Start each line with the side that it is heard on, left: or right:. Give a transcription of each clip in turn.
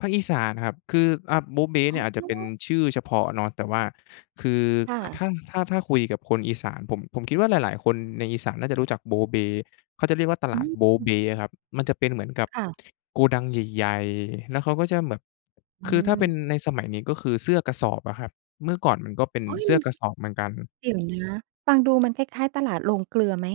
left: ภาคอีสานครับ คือ อ่า โบ๊เบ๊
right: อ
left: เน
right: ๋
left: ี่ยอาจจะเป็น
right: อ
left: ชื่อเฉพาะเนาะ แต่ว่าคือ
right: ค่
left: ค
right: ะ
left: ถ้า ถ้า ถ้าคุยกับคนอีสาน ผม ผมคิดว่าหลาย ๆ คนในอีสานน่าจะรู้จักโบ๊เบ๊ เขาจะเรียกว่าต
right: อ
left: ลาด
right: ื
left: โบ๊เ
right: ม
left: บ๊ครับ มันจะเป็นเหมือนกับ
right: ค่ะ
left: โกดังใหญ่ ๆ แล้วเขาก็จะแบบ
right: อื
left: คือถ้าเป็
right: ม
left: นในสมัยนี้ ก็คือเสื้อกระสอบอะครับ เมื่อก่อนมันก็เป็น
right: โอ๊ย!
left: เสื้
right: มั
left: อ
right: น
left: กระสอบเหมือนกัน
right: เดี๋ยวนะ ฟังดูมันคล้าย ๆ ตลาดโรงเกลือไหม?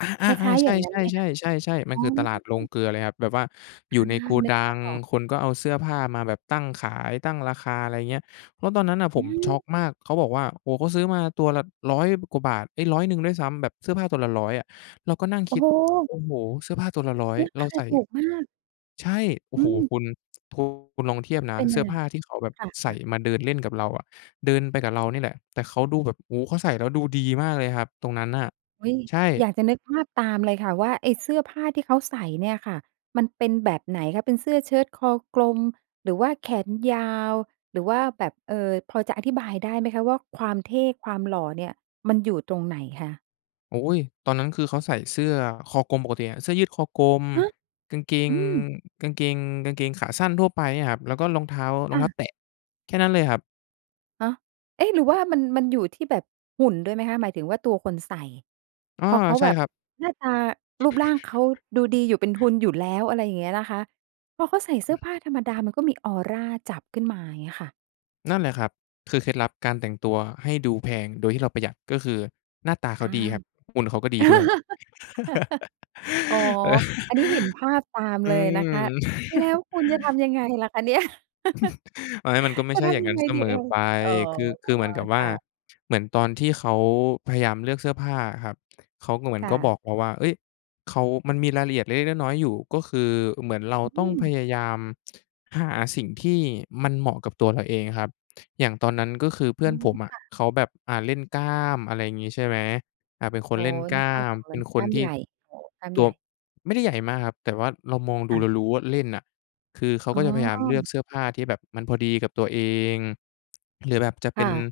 left: อา
right: คล้า
left: ๆ
right: ย ๆ
left: ๆ ใ
right: อ
left: ช
right: ย่างงั้น
left: ่
right: ไหมคะ?
left: ๆ ๆ ๆ
right: อ
left: ๆ
right: ๋
left: มั
right: อ
left: นคือตลาดโรงเกลือเลยครับ แบบว่าอ
right: อ
left: ยู่
right: า
left: ในโก
right: นึ
left: ด
right: ก
left: ั
right: ภา
left: ง
right: พออก
left: คนก็เอาเสื้อผ้ามาแบบตั้งขาย ตั้งราคา อะไรเงี้ย เพราะตอนนั้นน่ะ
right: อ
left: ผ
right: ื
left: มช็
right: ม
left: อกมาก เขาบอกว่า โอ้โฮ เขาซื้อมาตัวละ 100 กว่าบาท เฮ้ย 100 ด้วยซ้ำ แบบเสื้อผ้าตัวละ 100 อะ เราก็นั่ง
right: โอ
left: ค
right: ้
left: ิด
right: โฮ!
left: โอ้โฮ เสื้อผ้าตัวละ 100
right: รา
left: เ
right: ค
left: รา
right: า
left: ใส่
right: ถูกมาก
left: ใช่ โอ้
right: อื
left: โฮ
right: ม
left: คุณ คุณลองเทียบนะ
right: เป็น
left: เส
right: ย
left: ื
right: ั
left: ้
right: ง
left: อ
right: ไง?
left: ผ้าที่เขาแบบ
right: ค่
left: ใส่
right: ะ ๆ
left: มาเดินเล่นกับเราอะ เดินไปกับเรานี่แหละ แต่เขาดูแบบ โอ้โฮ เขาใส่แล้วดูดีมากเลยครับตรงนั้นน่ะ
right: อุ๊ย
left: ใช่
right: อยากจะนึกภาพตามเลยค่ะว่า ไอ้เสื้อผ้าที่เขาใส่เนี่ยค่ะ มันเป็นแบบไหนคะ? เป็นเสื้อเชิ้ตคอกลม หรือว่าแขนยาว หรือว่าแบบ เอ่อ พอจะอธิบายได้ไหมคะว่า ความเท่ ความหล่อเนี่ยมันอยู่ตรงไหนคะ?
left: โอ๊ย ตอนนั้นคือเขาใส่เสื้อคอกลมปกติอะ เสื้อยืดคอกลม
right: ฮะ?
left: กางเก
right: อ
left: ง
right: ืม
left: กางเกง กางเกงขาสั้นทั่วไปเนี่ยครับ แล้วก็รองเท้า รอ
right: ค
left: ง
right: ่
left: เท้า
right: ะ
left: แตะ แค่นั้นเลยครับ
right: ฮะ เอ๊ะ หรือว่ามัน มันอยู่ที่แบบหุ่นด้วยไหมคะ? หมายถึงว่าตัวคนใส่
left: อา
right: พอเขา
left: ใช่
right: แบบ
left: ครับ
right: หน้าตารูปร่างเขาดูดีอยู่เป็นทุนอยู่แล้ว อะไรอย่างเงี้ยนะคะ พอเขาใส่เสื้อผ้าธรรมดา มันก็มีออราจับขึ้นมา เงี้ยค่ะ
left: นั่นแหละครับ คือเคล็ดลับการแต่งตัวให้ดูแพงโดยที่เราประหยัด ก็คือหน้าตาเ
right: อ
left: ข
right: า
left: าดีครับ หุ่นเขาก็ดีด้วย
right: อ๋อ อันนี้เห็นภาพตามเ
left: อ
right: ล
left: ื
right: ยนะคะ
left: ม
right: แล้วคุณจะทำยังไงล่ะคะเนี่ย?
left: อันนั้นมันก็ไม่
right: จะ
left: ใช่
right: ท
left: อย่าง
right: ำยั
left: งั
right: ง
left: ้
right: ไ
left: น
right: ง
left: เส
right: ดี
left: ม
right: เอ่
left: อ
right: ย?
left: ไป
right: อ๋อ
left: คือ คือเหมือนกับว
right: ค
left: ่า
right: ่ะ
left: เหมือนตอนที่เขาพยายามเลือกเสื้อผ้าอะครับ เขาก็เหมือ
right: ค
left: น
right: ่
left: ก็บ
right: ะ
left: อกเราว่า เฮ้ย เขามันมีรายละเอียดเล็ก ๆ น้อย ๆ อยู่ ก็คือเหมือนเรา
right: อื
left: ต้องพ
right: ม
left: ยายามหาสิ่งที่มันเหมาะกับตัวเราเองครับ อย่างตอนนั้นก็คือเพื่
right: อ
left: อ
right: ื
left: น
right: ม
left: ผมอ
right: ค
left: ะ
right: ่ะ
left: เขาแบบ อ่า เล่นกล้าม อะไรอย่างงี้ ใช่ไหม อา เป็นค
right: อ๋
left: น
right: อ
left: เล่นก
right: นึ
left: ล้
right: ก
left: า
right: ภาพ
left: ม
right: ออกเ
left: เ
right: ล
left: ป็
right: ย
left: น
right: ก
left: ค
right: ล้
left: น
right: าม
left: ท
right: ใ
left: ี
right: ห
left: ่
right: ญ่ อ๋อ กล้าม
left: ต
right: ใ
left: ั
right: หญ
left: ว
right: ่
left: ไม่ได้ใหญ่มากครับ แต่ว่าเรามอง
right: ค
left: ดู
right: ่
left: เร
right: ะ
left: ารู้ว่าเล่นน่ะ คือเขา
right: อ๋
left: ก
right: อ
left: ็จะพยายามเลือกเสื้อผ้าที่แบบมันพอดีกับตัวเอง หรือแบบจะเ
right: ค
left: ป็
right: ่
left: น
right: ะ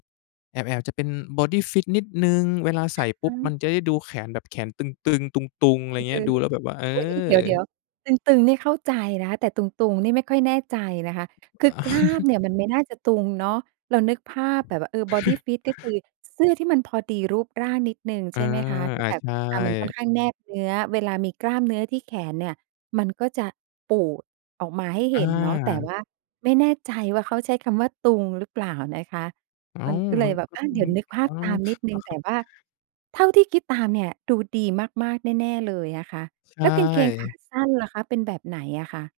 left: แอบ ๆ จะเป็น บอดีฟิต นิดหนึ่ง เวลาใส่ป
right: อ
left: ุ๊บ
right: า
left: มันจะได้ดูแขนแบบแขนตึง ๆ ตุง ๆ อะไ
right: ไ
left: ร
right: ป
left: เ
right: เจ
left: งี้ย
right: อ
left: ดู
right: ลุ
left: แ
right: ก
left: ล้วแบบว่า เอ
right: อุ๊ย เดี๋
left: อ
right: ยว ๆ ตึง ๆ นี่เข้าใจนะ แต่ตุง ๆ นี่ไม่ค่อยแน่ใจนะคะ คือกล้ามเนี่ยมันไม่น่าจะตุงเนาะ เรานึกภาพแบบว่า เออ บอดีฟิต ก็คือเสื้อที่มันพอดีรูปร่างนิดหนึ่ง
left: เอ
right: ใช
left: อ
right: ่ไหมคะ? ที่
left: อา
right: แบบ
left: ใช
right: อ่า มันค่อน
left: ่
right: ข้างแนบเนื้อ เวลามีกล้ามเนื้อที่แขนเนี่ย มันก็จะปูดออกมาให้เห
left: อ
right: ็นเนาะ แต่
left: า
right: ว่าไม่แน่ใจว่าเขาใช้คำว่าตุงหรือเปล่านะคะ
left: อ้า
right: มัน
left: ว
right: ก็เล
left: มั
right: ย
left: น
right: แบบ
left: ก็
right: อะ เดี
left: ม
right: ๋ย
left: ี
right: วนึกภ
left: อ
right: า
left: ้
right: พ
left: า
right: ตา
left: ว
right: มนิดหนึ่ง แต่ว่าเท่าที่คิดตามเนี่ย ดูดีมาก ๆ แน่ ๆ เลยอะค่ะ
left: ใช
right: แล้วกางเกงขา
left: ่
right: สั้นล่ะคะ เป็นแบบไหนอะคะ?